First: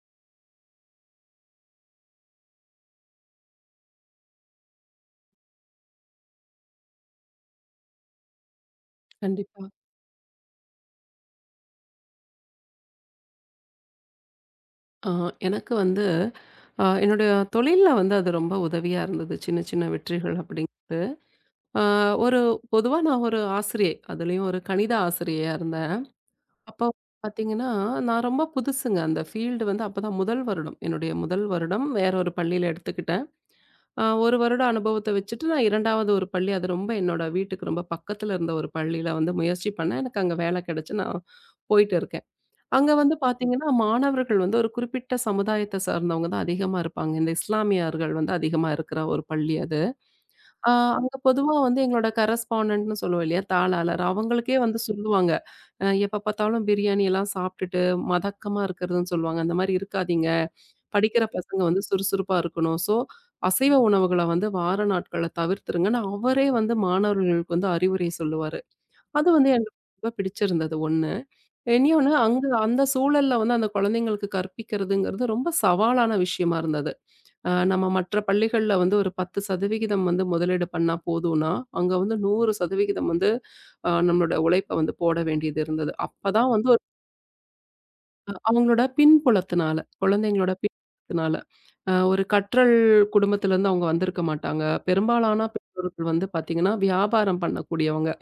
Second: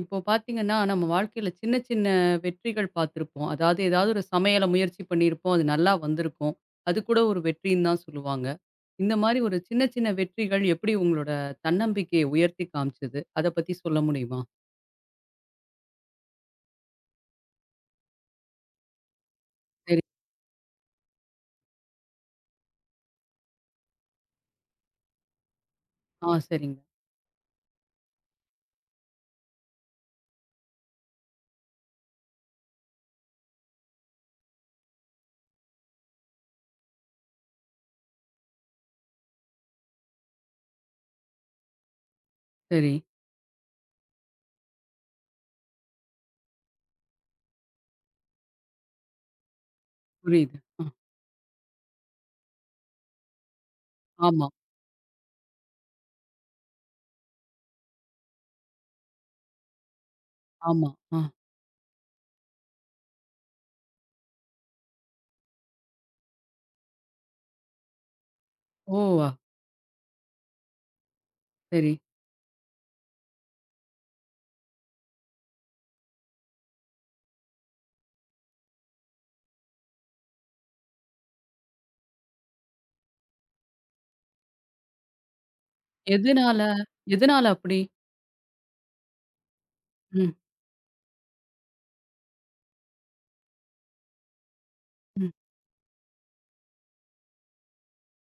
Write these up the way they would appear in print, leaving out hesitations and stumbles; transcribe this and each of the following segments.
இப்போ பார்த்தீங்கன்னா, நம்ம வாழ்க்கையில சின்ன சின்ன வெற்றிகள் பார்த்திருப்போம். அதாவது ஏதாவது ஒரு சமையல முயற்சி பண்ணியிருப்போம். அது நல்லா வந்திருக்கும். அது கூட ஒரு வெற்றின்னு தான் சொல்லுவாங்க. இந்த மாரி ஒரு கண்டிப்பா. சின்ன சின்ன வெற்றிகள் எப்படி உங்களோட தன்னம்பிக்கையை உயர்த்தி காமிச்சது? அத பத்தி சொல்ல முடியுமா? ஆ எனக்கு வந்து என்னுடைய தொழில்ல வந்து அது ரொம்ப உதவியா இருந்தது. சின்ன சின்ன சரி. வெற்றிகள் அப்படிங்கிறது. ஆ ஒரு பொதுவா நான் ஒரு ஆசிரியை. அதுலயும் ஒரு கணித ஆசிரியையா இருந்தேன். ஆ, சரிங்க. அப்போ பார்த்தீங்கன்னா, நான் ரொம்ப புதுசுங்க. அந்த ஃபீல்டு வந்து அப்பதான் முதல் வருடம். என்னுடைய முதல் வருடம் வேற ஒரு பள்ளியில எடுத்துக்கிட்டேன். 1 வருட அனுபவத்த வச்சுட்டு நான் 2வது ஒரு பள்ளி, அது ரொம்ப என்னோட வீட்டுக்கு ரொம்ப பக்கத்துல இருந்த ஒரு பள்ளியில வந்து முயற்சி பண்ணேன். எனக்கு அங்க வேலை கிடைச்சு நான் போயிட்டு இருக்கேன். அங்க சரி. வந்து பாத்தீங்கன்னா, மாணவர்கள் வந்து ஒரு குறிப்பிட்ட சமுதாயத்த சார்ந்தவங்க தான் அதிகமா இருப்பாங்க. இந்த இஸ்லாமியர்கள் வந்து அதிகமா இருக்கிற ஒரு பள்ளி அது. புரியுது. ஆ ஆ. அங்க பொதுவா வந்து எங்களோட கரஸ்பாண்டன்ட்ன்னு சொல்லுவோம் இல்லையா? தாளாளர். ஆமா, அவங்களுக்கே வந்து சொல்லுவாங்க. எப்ப பாத்தாலும் பிரியாணி எல்லாம் சாப்ட்டுட்டு மதக்கமா இருக்கிறதுன்னு சொல்லுவாங்க. அந்த மாரி இருக்காதீங்க. ஆமா. ஆ. படிக்கிற பசங்க வந்து சுறுசுறுப்பா இருக்கணும். ஸோ, அசைவ உணவுகள வந்து வார நாட்கள்ல தவிர்த்துருங்கன்னு அவரே வந்து மாணவர்களுக்கு வந்து அறிவுரை சொல்லுவாரு. ஓ! அது அ வந்து எனக்கு ரொம்ப பிடிச்சிருந்தது 1. சரி. இனியொன்னு அங்க அந்த சூழல்ல வந்து அந்த குழந்தைங்களுக்கு கற்பிக்கிறதுங்கிறது ரொம்ப சவாலான விஷயமா இருந்தது. நம்ம மற்ற பள்ளிகள்ல வந்து ஒரு 10% வந்து முதலீடு பண்ணா போதும்னா, அங்க வந்து 100% வந்து அ நம்மளோட உழைப்ப வந்து போட வேண்டியது இருந்தது. அப்பதான் எதனால வந்து ஒரு எதனால அப்படி? அவங்களோட பின்புலத்தினால, ம், குழந்தைங்களோட பின்புலத்தினால. ஒரு கற்றல் குடும்பத்திலேருந்து அவங்க வந்திருக்க மாட்டாங்க. ம். பெரும்பாலான பெற்றோர்கள் வந்து பார்த்தீங்கன்னா, வியாபாரம் பண்ணக்கூடியவங்க.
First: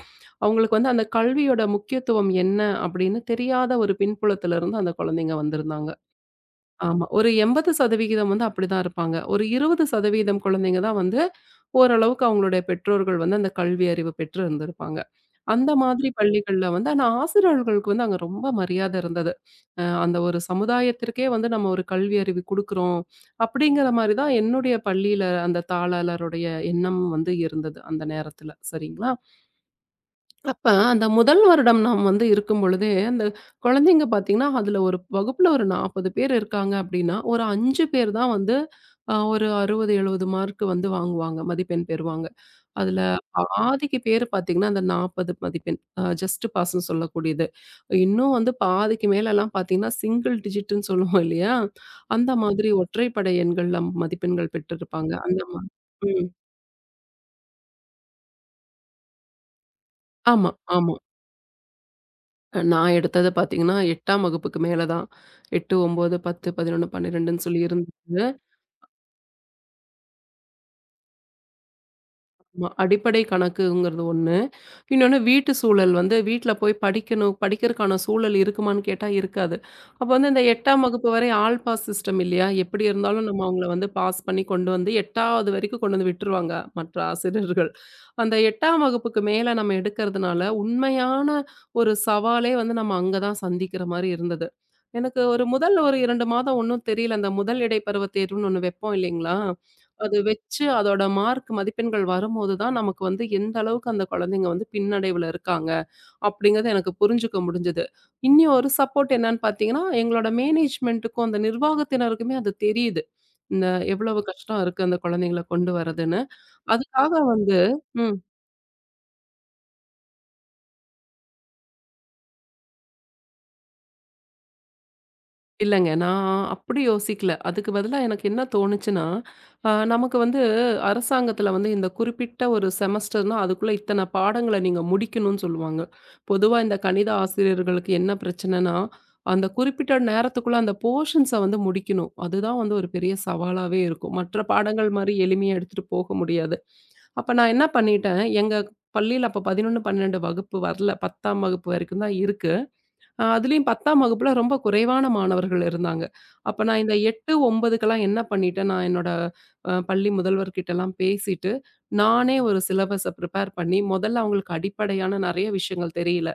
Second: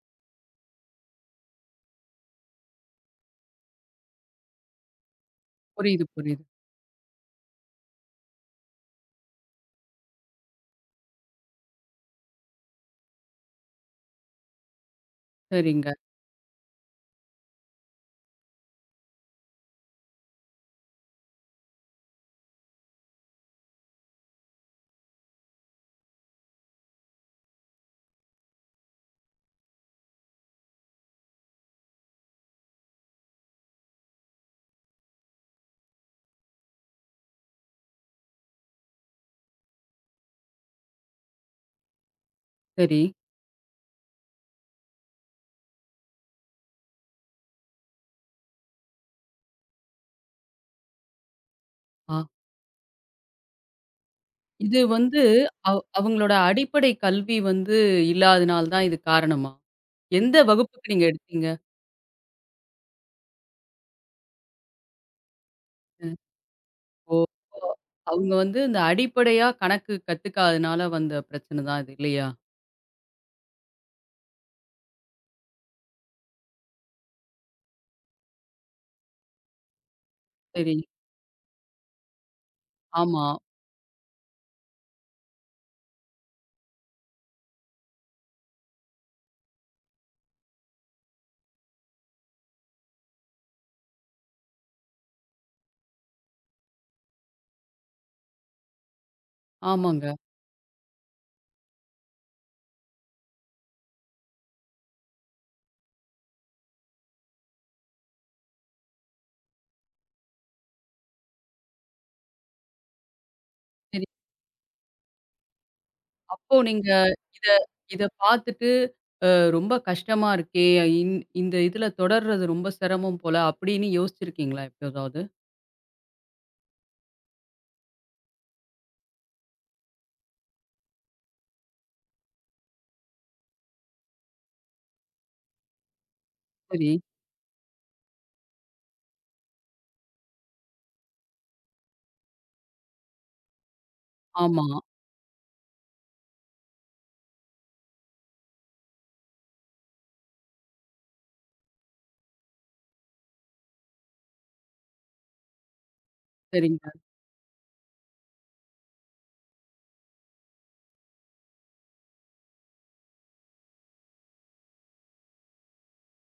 அவங்களுக்கு வந்து அந்த கல்வியோட முக்கியத்துவம் என்ன அப்படின்னு தெரியாத ஒரு பின்புலத்துல இருந்து அந்த குழந்தைங்க வந்திருந்தாங்க. புரியுது, புரியுது. ஆமா. ஒரு 80% வந்து அப்படிதான் இருப்பாங்க. ஒரு 20% குழந்தைங்க தான் வந்து ஓரளவுக்கு அவங்களுடைய பெற்றோர்கள் வந்து அந்த கல்வி அறிவு பெற்று இருந்திருப்பாங்க. அந்த சரிங்க. மாதிரி பள்ளிகள்ல வந்து ஆனா ஆசிரியர்களுக்கு வந்து அங்க ரொம்ப மரியாதை இருந்தது. அந்த ஒரு சமுதாயத்திற்கே வந்து நம்ம ஒரு கல்வி அறிவு குடுக்குறோம் அப்படிங்கிற மாரி தான் என்னுடைய பள்ளியில அந்த தாளாளருடைய எண்ணம் வந்து இருந்தது அந்த நேரத்துல. சரிங்களா? அப்ப அந்த முதல் வருடம் நாம் வந்து இருக்கும்பொழுதே, அந்த குழந்தைங்க பார்த்தீங்கன்னா, அதுல ஒரு வகுப்புல ஒரு 40 பேர் இருக்காங்க அப்படின்னா, ஒரு 5 பேர் தான் வந்து ஒரு 60, 70 மார்க் வந்து வாங்குவாங்க. மதிப்பெண் பெறுவாங்க. அதுல சரி. பாதிக்கு பேர் பார்த்தீங்கன்னா, அந்த 40 மதிப்பெண் ஜஸ்ட் பாஸ்ன்னு சொல்லக்கூடியது. இன்னும் வந்து பாதிக்கு மேலலாம் பார்த்தீங்கன்னா, சிங்கிள் டிஜிட்ன்னு சொல்லுவோம் இல்லையா? ஆ. அந்த மாதிரி ஒற்றைப்படை எண்கள்ல மதிப்பெண்கள் இது பெற்றிருப்பாங்க. வந்து அந்த ம். அவங்களோட அடிப்படை கல்வி வந்து இல்லாதனால தான் இது காரணமா? எந்த ஆமா, வகுப்புக்கு ஆமா. நீங்க எடுத்தீங்க? நான் எடுத்தது பார்த்தீங்கன்னா, 8ஆம் வகுப்புக்கு மேல தான். 8, ம். 9, 10, 11, ஓ! 12ன்னு சொல்லி ஓ! இருந்தது. அவங்க வந்து இந்த அடிப்படையா கணக்கு கத்துக்காதனால வந்த பிரச்சனை தான் இது இல்லையா? ஆமா. அடிப்படை கணக்குங்கிறது ஒண்ணு. இன்னொன்னு வீட்டு சூழல் வந்து வீட்ல போய் படிக்கணும், படிக்கிறக்கான சூழல் இருக்குமான்னு கேட்டா இருக்காது. அப்ப வந்து இந்த சரி. 8ஆம் வகுப்பு வரை ஆல் பாஸ் சிஸ்டம் இல்லையா? எப்படி ஆமா. இருந்தாலும் நம்ம அவங்கள வந்து பாஸ் பண்ணி கொண்டு வந்து 8வது வரைக்கும் கொண்டு வந்து விட்டுருவாங்க மற்ற ஆசிரியர்கள். அந்த 8ஆம் வகுப்புக்கு மேல நம்ம எடுக்கிறதுனால உண்மையான ஒரு சவாலே வந்து நம்ம அங்க தான் சந்திக்கிற மாரி இருந்தது. எனக்கு ஒரு 2 மாதம் ஒண்ணும் தெரியல. அந்த முதல் இடைப்பருவத் தேர்வுன்னு ஒண்ணு வைப்போம் இல்லைங்களா? ஆமாங்க. அது வச்சு அதோட மார்க் மதிப்பெண்கள் வரும்போது தான் நமக்கு வந்து எந்த அளவுக்கு அந்த குழந்தைங்க வந்து பின்னடைவுல இருக்காங்க அப்படிங்கிறது எனக்கு புரிஞ்சுக்க முடிஞ்சது. இனி ஒரு சப்போர்ட் என்னன்னு பார்த்தீங்கன்னா, எங்களோட மேனேஜ்மென்ட்டுக்கும் அந்த நிர்வாகத்தினருக்குமே அது தெரியுது. இந்த சரி. எவ்வளவு கஷ்டம் இருக்கு அந்த குழந்தைங்கள கொண்டு வரதுன்னு. அப்போ நீங்க அதுக்காக இத வந்து இத ம். பார்த்துட்டு, அ ரொம்ப கஷ்டமா இருக்கே! இந் இந்த இதுல தொடர்றது ரொம்ப சிரமம் போல அப்படின்னு யோசிச்சிருக்கீங்களா எப்போதாவது? இல்லங்க. நான் அப்படி யோசிக்கல. அதுக்கு பதிலா எனக்கு என்ன தோணுச்சுன்னா, நமக்கு வந்து அரசாங்கத்தில வந்து இந்த குறிப்பிட்ட ஒரு செமஸ்டர்னா, அதுக்குள்ள இத்தன பாடங்கள நீங்க முடிக்கணும்னு சொல்லுவாங்க. பொதுவா இந்த சரி. கணித ஆசிரியர்களுக்கு என்ன பிரச்சனைன்னா, அந்த குறிப்பிட்ட நேரத்துக்குள்ள அந்த போர்ஷன்ஸ வந்து முடிக்கணும். அதுதான் வந்து ஒரு பெரிய சவாலாவே இருக்கும். மற்ற ஆமா. பாடங்கள் மாரி எளிமையா எடுத்துட்டு போக முடியாது. அப்ப நான் என்ன பண்ணிட்டேன், எங்க பள்ளியில அப்ப 11, 12 வகுப்பு வரல. 10ஆம் வகுப்பு வரைக்கும் தான் இருக்கு. அதுலயும் 10ஆம் வகுப்புல ரொம்ப குறைவான மாணவர்கள் இருந்தாங்க. அப்ப நான் சரிங்க. இந்த 8, 9க்கெல்லாம் என்ன பண்ணிட்டேன், நான் என்னோட பள்ளி முதல்வர்கிட்டலாம் பேசிட்டு, நானே ஒரு சிலபஸ ப்ரிப்பேர் பண்ணி, முதல்ல அவங்களுக்கு அடிப்படையான நெறைய விஷயங்கள் தெரியல.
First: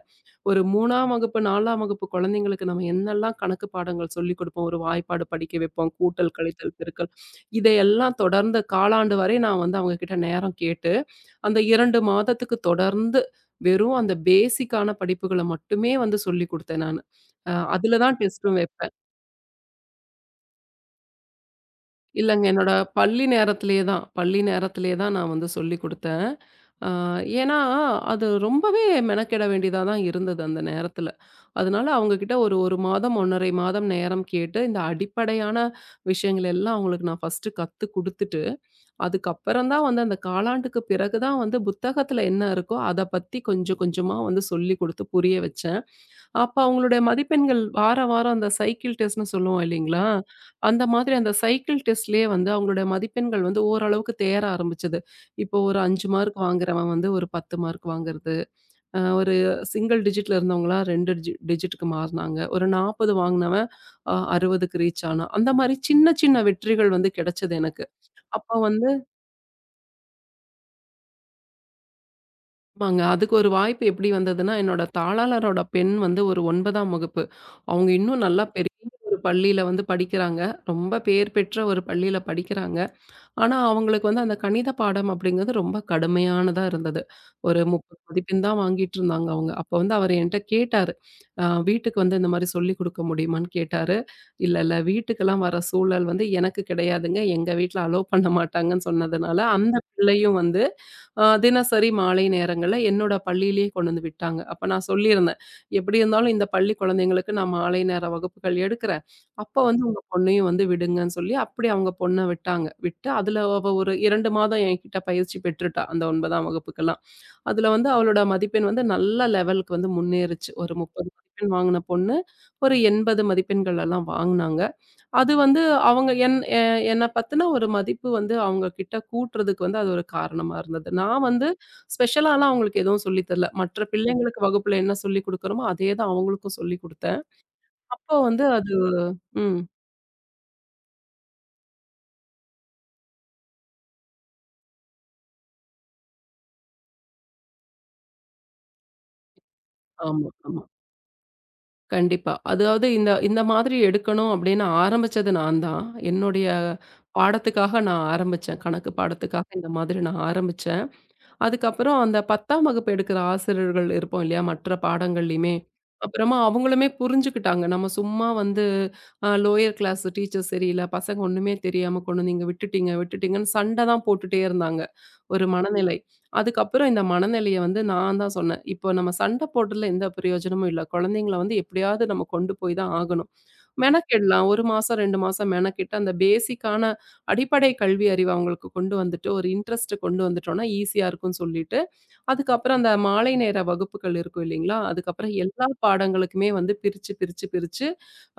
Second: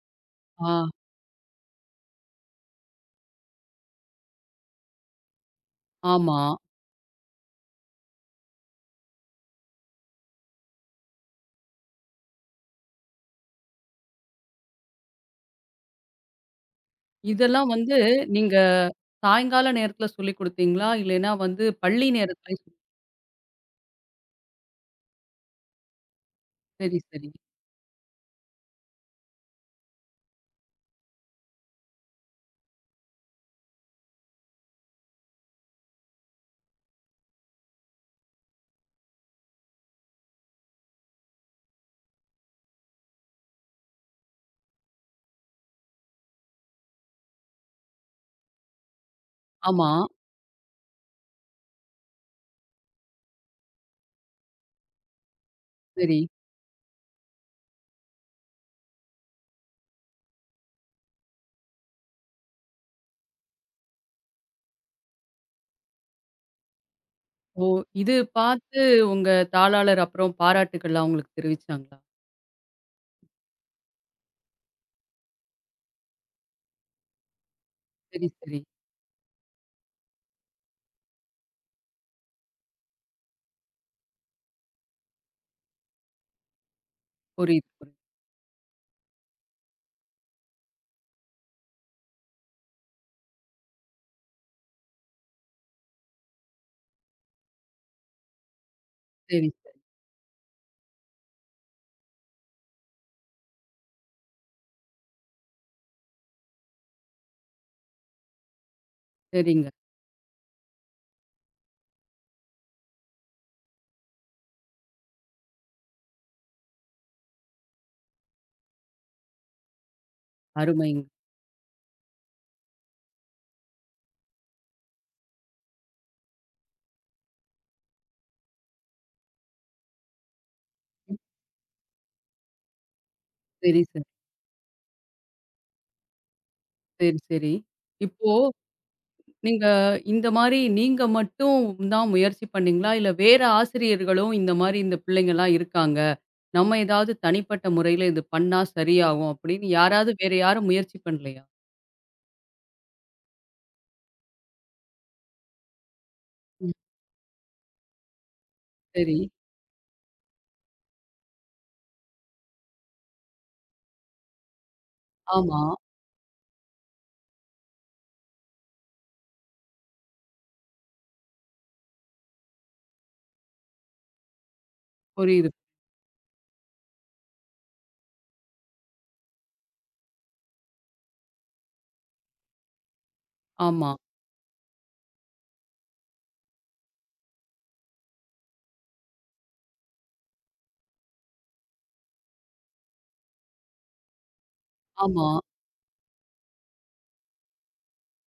ஒரு ஆ. 3ஆம் வகுப்பு, 4ஆம் வகுப்பு குழந்தைங்களுக்கு நம்ம என்னெல்லாம் கணக்கு பாடங்கள் சொல்லிக் குடுப்போம், ஒரு வாய்ப்பாடு படிக்க வைப்போம், கூட்டல், ஆமா. கழித்தல், பெருக்கல் இதையெல்லாம் தொடர்ந்து காலாண்டு வரை நான் வந்து அவங்க கிட்ட நேரம் கேட்டு அந்த 2 மாதத்துக்கு தொடர்ந்து வெறும் அந்த பேசிக்கான படிப்புகள மட்டுமே வந்து சொல்லிக் குடுத்தேன் நானு. இதெல்லாம் வந்து அதுல தான் நீங்க டெஸ்ட்டும் வைப்பேன். சாயங்கால நேரத்துல சொல்லிக் குடுத்தீங்களா? இல்லைன்னா வந்து பள்ளி இல்லங்க நேரத்துல? என்னோட பள்ளி நேரத்திலேயே தான் நான் வந்து சொல்லிக் குடுத்தேன். அ சரி, சரி. ஏன்னா, அது ரொம்பவே மெனக்கெட வேண்டியதா தான் இருந்தது அந்த நேரத்தில. அதனால அவங்க கிட்ட ஒரு 1 மாதம் 1 1/2 மாதம் நேரம் கேட்டு, இந்த அடிப்படையான விஷயங்கள் எல்லாம் அவங்களுக்கு நான் ஃபர்ஸ்ட்டு கத்து குடுத்துட்டு அதுக்கப்புறம் தான் வந்து அந்த காலாண்டுக்கு பிறகு தான் வந்து புத்தகத்துல என்ன இருக்கோ அத பத்தி கொஞ்சம் கொஞ்சமா வந்து சொல்லிக் குடுத்து புரிய வச்சேன். அப்ப அவங்களுடைய மதிப்பெண்கள் வார வாரம் அந்த சைக்கிள் டெஸ்ட்ன்னு சொல்லுவோம் ஆமா. இல்லைங்களா? அந்த மாதிரி அந்த சைக்கிள் டெஸ்ட்லயே வந்து அவங்களுடைய மதிப்பெண்கள் வந்து ஓரளவுக்கு தேற ஆரம்பிச்சது. இப்போ ஒரு 5 சரி. மார்க் வாங்குறவன் வந்து ஒரு 10 மார்க் வாங்குறது. ஒரு சிங்கிள் டிஜிட்ல இருந்தவங்களா 2 டிஜிட்டுக்கு மாறுனாங்க. ஒரு 40 வாங்குனவன் 60க்கு ரீச் ஆனான். அந்த மாரி சின்ன சின்ன வெற்றிகள் வந்து கிடைச்சது ஓ! எனக்கு. இது அப்ப பார்த்து வந்து உங்க தாளாளர் அப்புறம் பாராட்டுக்கள்லாம் உங்களுக்கு தெரிவிச்சாங்களா? ஆமாங்க. அதுக்கு ஒரு வாய்ப்பு எப்படி வந்ததுன்னா, என்னோட தாளாளரோட பெண் வந்து ஒரு 9ஆம் வகுப்பு. அவங்க இன்னும் சரி, நல்லா சரி. பெரிய ஒரு பள்ளியில வந்து படிக்கிறாங்க. ரொம்ப பேர் பெற்ற ஒரு பள்ளியில படிக்கிறாங்க. ஆனா, அவங்களுக்கு வந்து அந்த கணித பாடம் அப்படிங்கிறது ரொம்ப கடுமையானதா இருந்தது. ஒரு புரியுது, புரியுது. 30 மதிப்பெண் தான் வாங்கிட்டுருந்தாங்க அவங்க. அப்ப வந்து அவரு என்ட்ட கேட்டாரு. வீட்டுக்கு வந்து இந்த மாரி சொல்லிக் குடுக்க முடியுமான்னு கேட்டாரு. இல்ல, இல்ல வீட்டுக்கெல்லாம் வர சூழல் வந்து எனக்கு கிடையாதுங்க. எங்க வீட்ல அலோவ் பண்ண மாட்டாங்கன்னு சொன்னதுனால, சரி, அந்த சரி. பிள்ளையும் வந்து தினசரி மாலை நேரங்கள்ல என்னோட பள்ளியிலேயே கொண்டு வந்து விட்டாங்க. அப்ப நான் சொல்லியிருந்தேன். எப்படி இருந்தாலும் இந்த பள்ளி குழந்தைங்களுக்கு நான் மாலை நேர வகுப்புகள் எடுக்கிறேன். அப்ப சரிங்க. வந்து பொண்ணையும் வந்து விடுங்கன்னு சொல்லி, அப்படி அவங்க பொண்ண விட்டாங்க. விட்டு அதுல அவ ஒரு 2 மாதம் என்கிட்ட பயிற்சி பெற்றுட்டா. அந்த 9ஆம் வகுப்புக்கெல்லாம். அதுல வந்து அவளோட மதிப்பெண் வந்து நல்ல லெவலுக்கு வந்து முன்னேறுச்சு. ஒரு அருமைங்க. 30 மதிப்பெண் வாங்குன பொண்ணு, ஒரு 80 மதிப்பெண்கள் எல்லாம் வாங்குனாங்க. அது வந்து அவங்க என்ன பத்தின ஒரு மதிப்பு வந்து அவங்க கிட்ட கூட்டுறதுக்கு வந்து அது ஒரு காரணமா இருந்தது. நான் வந்து ஸ்பெஷலாலாம் அவங்களுக்கு எதுவும் சொல்லி தரல. சரி, மற்ற சரி. பிள்ளைங்களுக்கு வகுப்புல என்ன சொல்லிக் குடுக்குறோமோ, அதே தான் அவங்களுக்கும் சொல்லிக் சரி, குடுத்தேன். சரி. அப்போ இப்போ வந்து அது ம். நீங்க இந்த மாரி நீங்க மட்டும் தான் முயற்சி பண்ணீங்களா? இல்ல வேற ஆசிரியர்களும் இந்த மாரி இந்த பிள்ளைங்கலாம் இருக்காங்க, நம்ம ஏதாவது தனிப்பட்ட முறையில இது பண்ணா சரியாகும் அப்படின்னு யாராவது ஆமா, வேற ஆமா. யாரும் முயற்சி பண்ணலையா? கண்டிப்பா. அதாவது இந்த இந்த மாதிரி எடுக்கணும் அப்படின்னு ஆரம்பிச்சது நான் தான். என்னுடைய ம். பாடத்துக்காக நான் ஆரம்பிச்சேன். கணக்கு சரி. பாடத்துக்காக இந்த மாதிரி நான் ஆரம்பிச்சேன். அதுக்கப்புறம் அந்த 10ஆம் வகுப்பு எடுக்கிற ஆசிரியர்கள் இருப்போம் இல்லையா? மற்ற பாடங்கள்லயுமே. ஆமா. அப்புறமா அவங்களுமே புரிஞ்சுக்கிட்டாங்க. நம்ம சும்மா வந்து லோயர் கிளாஸ் டீச்சர் சரியில்ல, பசங்க ஒண்ணுமே தெரியாம கொண்டு வந்து இங்க விட்டுட்டீங்க, விட்டுட்டீங்கன்னு சண்ட தான் போட்டுட்டே இருந்தாங்க. ஒரு புரியுது. மனநிலை. அதுக்கப்புறம் இந்த மனநிலைய வந்து நான் தான் சொன்னேன். இப்போ நம்ம சண்ட போடுறதுல எந்த பிரயோஜனமும் இல்ல. குழந்தைங்கள வந்து எப்படியாவது நம்ம கொண்டு போய் தான் ஆகணும். ஆமா, மெனக்கெடலாம். 1 மாசம், 2 மாசம் மெனக்கெட்டு அந்த பேசிக்கான அடிப்படை கல்வி அறிவு அவங்களுக்கு கொண்டு வந்துட்டு, ஒரு இன்ட்ரெஸ்ட் கொண்டு வந்துட்டோம்னா, ஈஸியா இருக்கும்னு சொல்லிட்டு, அதுக்கப்புறம் அந்த மாலை நேர வகுப்புகள் இருக்கும் இல்லைங்களா? ஆமா. அதுக்கப்புறம் எல்லா பாடங்களுக்குமே வந்து பிரிச்சு, பிரிச்சு, பிரிச்சு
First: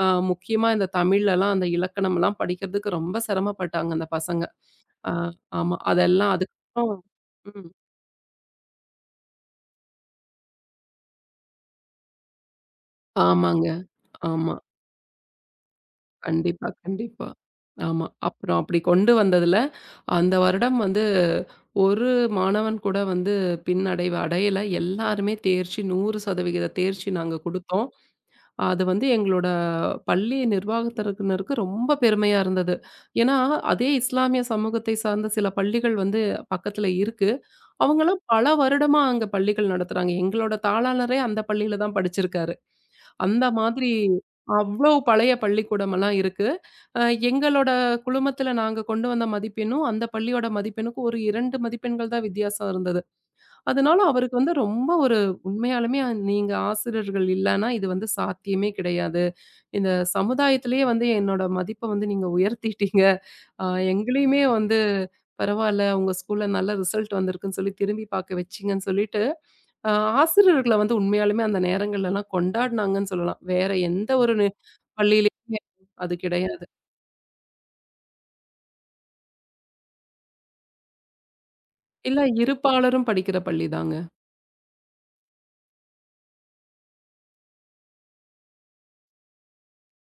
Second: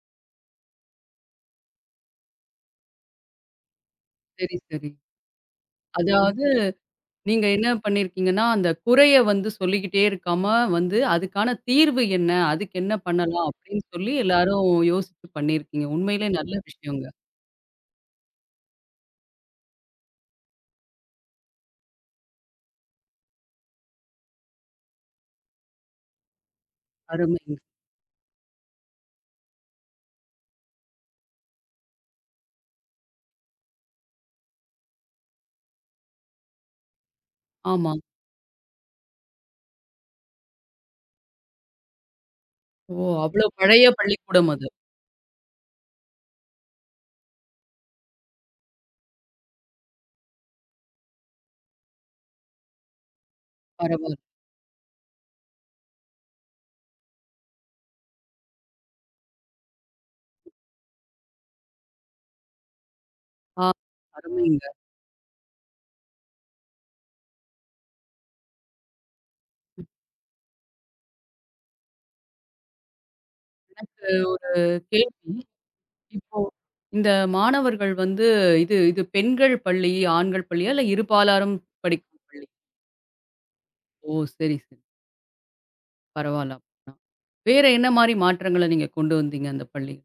முக்கியமா இந்த தமிழ்லலாம் அந்த இலக்கணம்லாம் படிக்கிறதுக்கு ரொம்ப சிரமப்பட்டாங்க அந்த பசங்க. சரி, சரி. ஆ ஆமா. அதெல்லாம் அதாவது அதுக்கப்புறம் நீங்க என்ன ம். பண்ணியிருக்கீங்கன்னா, அந்த குறைய வந்து சொல்லிக்கிட்டே இருக்காம வந்து, அதுக்கான தீர்வு என்ன? அதுக்கு என்ன பண்ணலாம்? ஆமாங்க. அப்படின்னு சொல்லி ஆமா. எல்லாரும் யோசிச்சு பண்ணியிருக்கீங்க. உண்மையிலே நல்ல கண்டிப்பா, விஷயங்க. கண்டிப்பா. ஆமா. அப்புறம் அப்படி கொண்டு வந்ததுல அந்த வருடம் வந்து ஒரு மாணவன் கூட வந்து பின்னடைவு அடையல. எல்லாருமே தேர்ச்சி 100% தேர்ச்சி நாங்க அருமைங்க. குடுத்தோம். அது வந்து எங்களோட பள்ளி நிர்வாகத்தினருக்கு ரொம்ப பெருமையா இருந்தது. ஏன்னா, அதே இஸ்லாமிய சமூகத்தை சார்ந்த சில பள்ளிகள் வந்து பக்கத்துல இருக்கு. ஆமா. அவங்கலாம் பல வருடமா அங்க பள்ளிகள் நடத்துறாங்க. எங்களோட தாளாளரே அந்த பள்ளியில தான் படிச்சிருக்காரு. ஓ! அந்த அவ்வளோ பழைய மாதிரி பள்ளிக்கூடம் அது. அவ்ளோ பழைய பள்ளிக்கூடமெல்லாம் இருக்கு. அ எங்களோட குழுமத்துல நாங்க கொண்டு வந்த மதிப்பெண்ணும், அந்த பள்ளியோட மதிப்பெண்ணுக்கும் ஒரு 2 மதிப்பெண்கள் தான் வித்தியாசம் இருந்தது. அதனால பரவால்ல. அவருக்கு வந்து ரொம்ப ஒரு உண்மையாலுமே நீங்க ஆசிரியர்கள் இல்லன்னா இது வந்து சாத்தியமே கிடையாது. இந்த சமுதாயத்திலேயே வந்து என்னோட மதிப்ப வந்து நீங்க உயர்த்திட்டீங்க. ஆ, அ எங்களையுமே அருமைங்க. வந்து பரவால்ல உங்க ஸ்கூல்ல நல்ல ரிசல்ட் வந்திருக்குன்னு சொல்லி திரும்பி பார்க்க வச்சீங்கன்னு சொல்லிட்டு, அ ஆசிரியர்கள வந்து உண்மையாலுமே அந்த நேரங்கள்லலாம் கொண்டாடுனாங்கன்னு சொல்லலாம். வேற எந்த ஒரு ஒரு கேள்வி. பள்ளியிலயுமே அது இப்போ கிடையாது. இந்த மாணவர்கள் வந்து, இது இது பெண்கள் பள்ளி, ஆண்கள் பள்ளியா? இல்ல இருபாலாரும் இல்ல படிக்கும் பள்ளி? இருபாலரும் படிக்கிற பள்ளிதாங்க. ஓ! சரி, சரி. பரவால்ல அப்பன்னா. வேற என்ன மாரி மாற்றங்கள நீங்க கொண்டு வந்தீங்க அந்த பள்ளி?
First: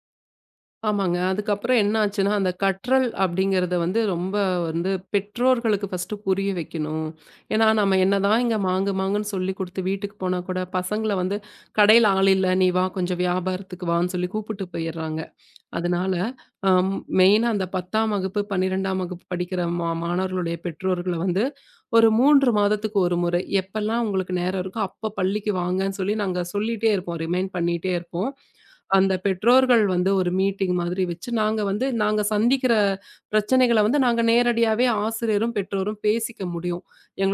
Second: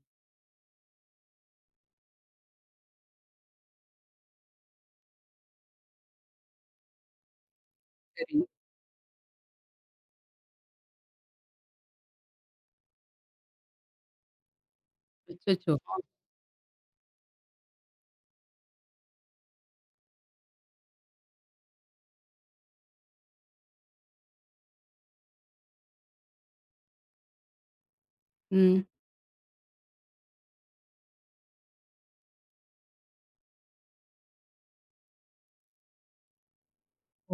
ஆமாங்க. அதுக்கப்புறம் என்ன ஆச்சுன்னா, அந்த கற்றல் அப்படிங்கிறத வந்து ரொம்ப வந்து பெற்றோர்களுக்கு ஃபர்ஸ்ட்டு புரிய வைக்கணும். ஏன்னா, நம்ம என்னதான் சரி. இங்க மாங்கு மாங்குன்னு சொல்லிக் குடுத்து வீட்டுக்கு போனா கூட, பசங்கள வந்து கடையில ஆள் இல்ல, நீ வா கொஞ்சம் வியாபாரத்துக்கு வான்னு சொல்லி கூப்பிட்டு போயிர்றாங்க. அச்சச்சோ! அதனால அம் மெயினா அந்த 10ஆம் வகுப்பு, 12ஆம் வகுப்பு படிக்கிற மாணவர்களுடைய பெற்றோர்கள வந்து ஒரு 3 மாதத்துக்கு ஒரு முறை, எப்பல்லாம் உங்களுக்கு நேரம் இருக்கோ, அப்ப பள்ளிக்கு வாங்கன்னு சொல்லி நாங்க சொல்லிட்டே இருப்போம். ரிமைண்ட் பண்ணிட்டே இருப்போம். ம். அந்த பெற்றோர்கள் வந்து ஒரு மீட்டிங் மாதிரி வச்சு, நாங்க வந்து நாங்க சந்திக்கிற பிரச்சனைகள வந்து நாங்க நேரடியாவே ஆசிரியரும், பெற்றோரும் பேசிக்க முடியும்.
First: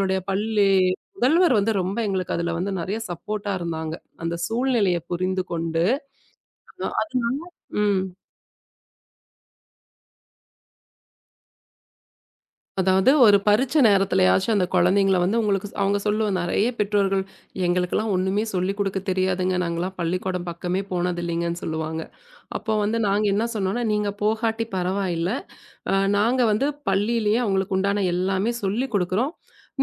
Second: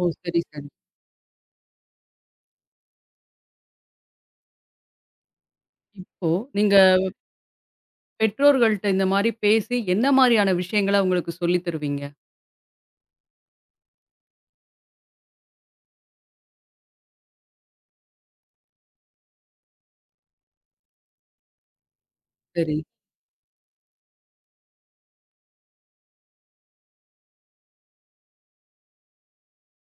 ஓ! சரி, சரி. பள்ளி முதல்வர் வந்து ரொம்ப எங்களுக்கு அதுல வந்து நெறைய சப்போர்ட்டா இருந்தாங்க. அந்த சூழ்நிலைய புரிந்து கொண்டு இப்போ நீங்க அதனால ம். பெற்றோர்கள்ட்ட இந்த மாரி பேசி என்ன மாரியான விஷயங்கள அவங்களுக்கு சொல்லி தருவீங்க? அதாவது ஒரு பரீட்சை நேரத்துலயாச்சும் அந்த குழந்தைங்கள வந்து உங்களுக்கு அவங்க சொல்லுவோம் நெறைய பெற்றோர்கள், "எங்களுக்கெல்லாம் ஒண்ணுமே சொல்லிக் குடுக்க தெரியாதுங்க. நாங்கலாம் பள்ளிக்கூடம் பக்கமே போனதில்லைங்கன்னு" சொல்லுவாங்க. அப்போ சரி. வந்து நாங்க என்ன சொன்னோம்னா, "நீங்க போகாட்டி பரவாயில்ல. நாங்க வந்து பள்ளியிலேயே அவங்களுக்கு உண்டான எல்லாமே சொல்லிக் குடுக்குறோம்.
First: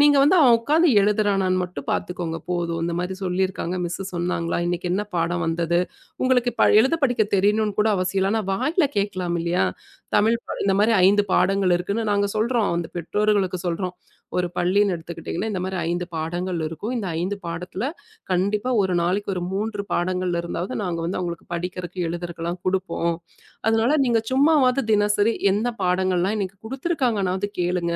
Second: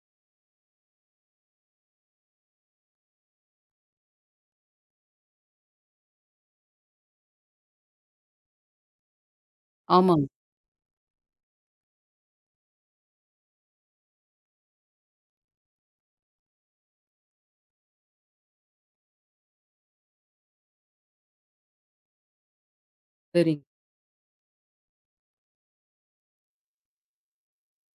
நீங்க வந்து அவன் உட்கார்ந்து எழுதுறானான்னு மட்டும் பார்த்துக்கோங்க போதும். இந்த மாரி சொல்லியிருக்காங்க, மிஸ்ஸு சொன்னாங்களா? இன்னைக்கு என்ன பாடம் வந்தது? உங்களுக்கு எழுத படிக்க தெரியணும்னு கூட அவசியம் இல்ல. ஆனா வாயில கேட்கலாம் இல்லையா? ஆமாங்க. தமிழ் இந்த மாரி 5 பாடங்கள் இருக்குன்னு நாங்க சொல்றோம். அந்த பெற்றோர்களுக்கு சொல்றோம். ஒரு பள்ளின்னு எடுத்துக்கிட்டீங்கன்னா, இந்த மாரி 5 பாடங்கள் இருக்கும். இந்த 5 பாடத்துல கண்டிப்பா ஒரு நாளைக்கு ஒரு 3 பாடங்கள் இருந்தாவது நாங்க வந்து அவங்களுக்கு படிக்கிறதுக்கு, எழுதுறக்கெல்லாம் குடுப்போம். சரிங்க. அதனால நீங்க சும்மாவாவது தினசரி எந்த பாடங்கள்லாம் இன்னைக்கு குடுத்துருக்காங்கனாவது கேளுங்க.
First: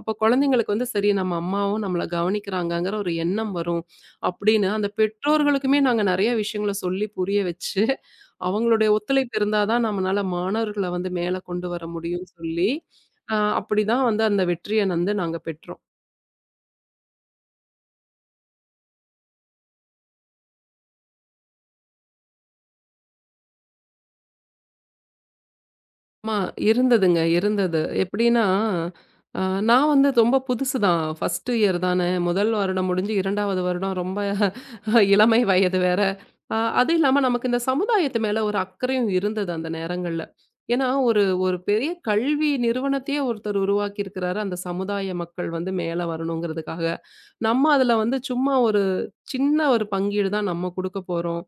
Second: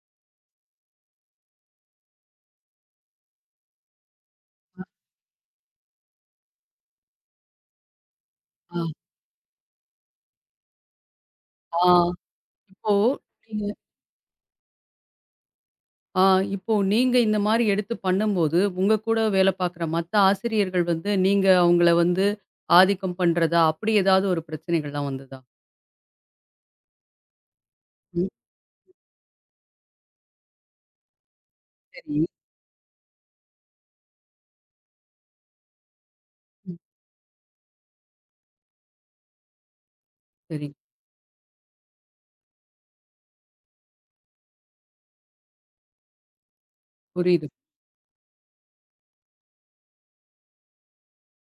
அப்ப குழந்தைங்களுக்கு வந்து சரி நம்ம அம்மாவும் நம்மள கவனிக்கிறாங்கங்கிற ஒரு எண்ணம் வரும். அப்படின்னு அந்த பெற்றோர்களுக்குமே நாங்க நெறைய விஷயங்கள சொல்லி புரிய வச்சு, ஆ. அவங்களுடைய ஒத்துழைப்பு இருந்தா தான் நம்மனால மாணவர்கள வந்து மேல கொண்டு ஆ. வர முடியும்னு சொல்லி, இப்போ அப்படிதான் வந்து அந்த வெற்றிய வந்து நாங்க பெற்றோம். ஆ இப்போ நீங்க இந்த மாரி எடுத்து பண்ணும்போது, உங்க கூட வேலை பார்க்குற மத்த ஆசிரியர்கள் வந்து, நீங்க அவங்கள வந்து ஆதிக்கம் பண்றதா, அப்படி ஏதாவது ஒரு பிரச்சனைகள்லாம் வந்ததா? ஆமா, இருந்ததுங்க, இருந்தது. ம். எப்படின்னா, அ நான் வந்து ரொம்ப புதுசு தான். ஃபர்ஸ்ட் இயர் தானே. சரி. முதல் வருடம் முடிஞ்சு 2வது வருடம் ரொம்ப இளமை வயது வேற. ம். அது இல்லாம நமக்கு இந்த சமுதாயத்து மேல ஒரு அக்கறையும் இருந்தது அந்த நேரங்கள்ல. சரி. ஏன்னா, ஒரு ஒரு பெரிய கல்வி நிறுவனத்தையே ஒருத்தர் உருவாக்கி இருக்கிறாரு. அந்த சமுதாய மக்கள் வந்து மேல வரணுங்கிறதுக்காக. புரியுது. நம்ம அதுல வந்து சும்மா ஒரு சின்ன ஒரு பங்கீடு தான் நம்ம குடுக்க போறோம்.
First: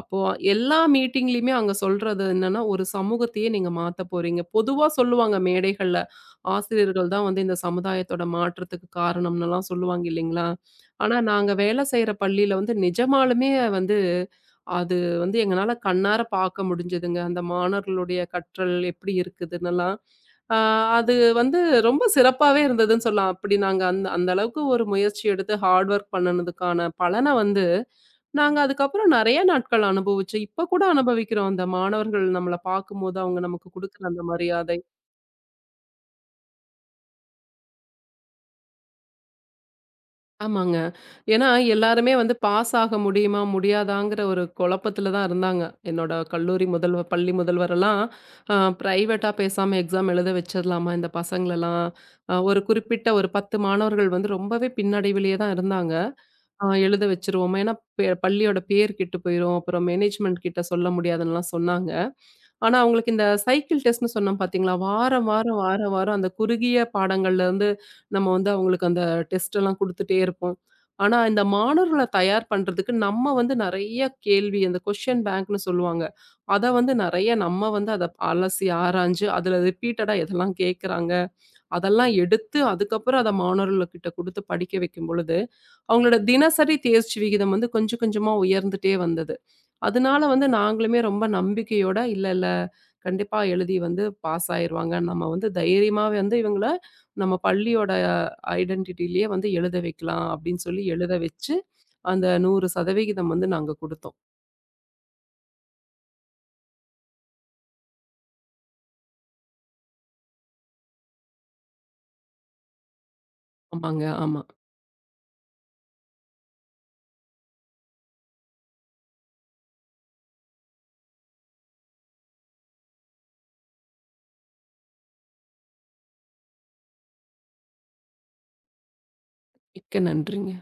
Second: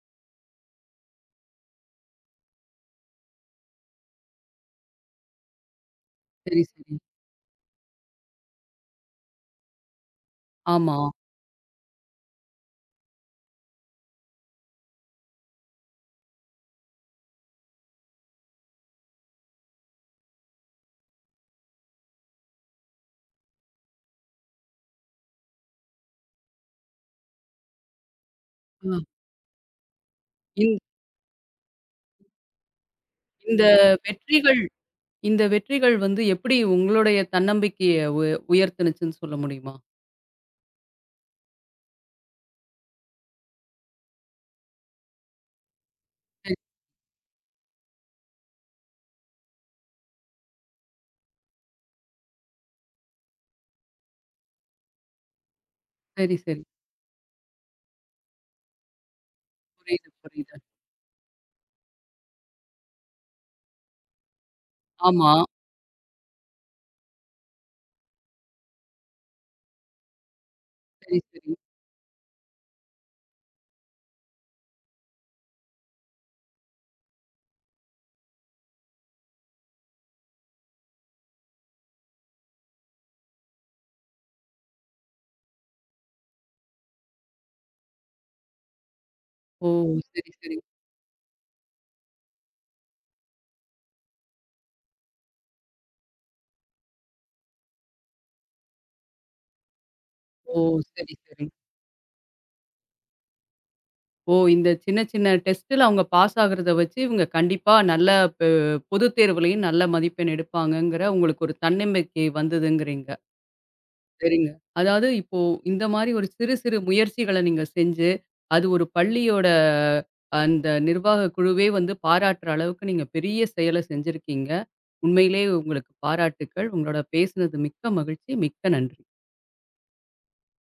அப்போ எல்லா மீட்டிங்லயுமே அங்க சொல்றது என்னன்னா, ஒரு சமூகத்தையே நீங்க மாத்தப் போறீங்க. பொதுவா சொல்லுவாங்க மேடைகள்ல, சரி, சரி. ஆசிரியர்கள் தான் வந்து இந்த சமுதாயத்தோட மாற்றத்துக்கு காரணம்னுலாம் சொல்லுவாங்க இல்லைங்களா? ஆமா. ஆனா நாங்க வேலை செய்யற பள்ளியில வந்து நிஜமாலுமே வந்து அது வந்து எங்கனால கண்ணார பார்க்க முடிஞ்சதுங்க. அந்த மாணவர்களுடைய கற்றல் எப்படி இருக்குதுன்னெல்லாம். ஆ அது வந்து ரொம்ப சிறப்பாவே இருந்ததுன்னு சொல்லலாம். அப்படி நாங்க அந்த அந்த அளவுக்கு ஒரு முயற்சி எடுத்து ஹார்ட் ஒர்க் பண்ணுனதுக்கான பலன வந்து நாங்க ஆ. அதுக்கப்புறம் நெறைய நாட்கள் அனுபவிச்சோம். இப்ப இந் கூட அனுபவிக்கிறோம். அந்த மாணவர்கள் நம்மள பார்க்கும்போது அவங்க இந்த நமக்கு குடுக்குற அந்த வெற்றிகள் மரியாதை. இந்த வெற்றிகள் வந்து எப்படி உங்களுடைய தன்னம்பிக்கைய உயர்த்துனுச்சுன்னு சொல்ல முடியுமா? ஆமாங்க. ஏன்னா எல்லாருமே வந்து பாஸ் ஆக முடியுமா? முடியாதாங்கிற ஒரு குழப்பத்துல தான் இருந்தாங்க. என்னோட சரி, கல்லூரி முதல்வர், பள்ளி முதல்வரெல்லாம் அ பிரைவேட்டா பேசாம எக்ஸாம் எழுத வச்சிடலாமா இந்த பசங்களெல்லாம்? ஒரு குறிப்பிட்ட ஒரு 10 மாணவர்கள் வந்து ரொம்பவே பின்னடைவிலேயே தான் இருந்தாங்க. சரி, சரி. எழுத வச்சுருவோமா? ஏன்னா பள்ளியோட பேர் கெட்டு போயிரும். அப்புறம் புரியுது, மேனேஜ்மெண்ட் புரியுது. கிட்ட சொல்ல முடியாதுன்னுலாம் சொன்னாங்க. ஆனா, அவங்களுக்கு இந்த சைக்கிள் டெஸ்ட்ன்னு சொன்னோம் பார்த்தீங்களா? வாரம், ஆமா. வாரம், வாரம், வாரம் அந்த குறுகிய பாடங்கள்லேருந்து நம்ம வந்து அவங்களுக்கு அந்த டெஸ்ட்டெல்லாம் குடுத்துட்டே இருப்போம். ஆனா, சரி, இந்த சரி. மாணவர்கள தயார் பண்றதுக்கு நம்ம வந்து நெறைய கேள்வி அந்த கொஸ்டின் பேங்க்ன்னு சொல்லுவாங்க. அத வந்து நெறைய நம்ம வந்து அத அலசி ஆராய்ஞ்சு, அதில ரிப்பீட்டடா எதெல்லாம் கேட்குறாங்க, அதெல்லாம் எடுத்து அதுக்கப்புறம் அத மாணவர்கள்கிட்ட குடுத்து படிக்க வைக்கும் பொழுது, அவங்களோட தினசரி தேர்ச்சி விகிதம் வந்து கொஞ்சம் கொஞ்சமா உயர்ந்துட்டே வந்தது. ஓ! அதனால சரி, வந்து சரி. நாங்களுமே ரொம்ப நம்பிக்கையோட, இல்ல, இல்ல கண்டிப்பா எழுதி வந்து பாஸ் ஆயிருவாங்க. நம்ம வந்து தைரியமா வந்து இவங்கள நம்ம பள்ளியோட ஐடென்டிட்டிலயே வந்து எழுத வைக்கலாம் ஓ! அப்படின்னு சொல்லி எழுத சரி, சரி. வச்சு, அந்த 100% வந்து நாங்க குடுத்தோம். ஓ! இந்த சின்ன சின்ன டெஸ்ட்ல அவங்க பாஸ் ஆகுறத வச்சு, இவங்க கண்டிப்பா நல்ல பெ பொதுத் தேர்வுலயும் நல்ல மதிப்பெண் எடுப்பாங்கங்கிற உங்களுக்கு ஒரு தன்னம்பிக்கை வந்ததுங்கிறீங்க. ஆமாங்க, ஆமா. சரிங்க. அதாவது இப்போ இந்த மாரி ஒரு சிறு சிறு முயற்சிகள நீங்க செஞ்சு, அது ஒரு பள்ளியோட அந்த நிர்வாக குழுவே வந்து பாராட்டுற அளவுக்கு நீங்க பெரிய செயல செஞ்சிருக்கீங்க. உண்மையிலேயே உங்களுக்கு பாராட்டுக்கள். உங்களோட பேசுனது மிக்க மகிழ்ச்சி. மிக்க நன்றி. மிக்க நன்றிங்க.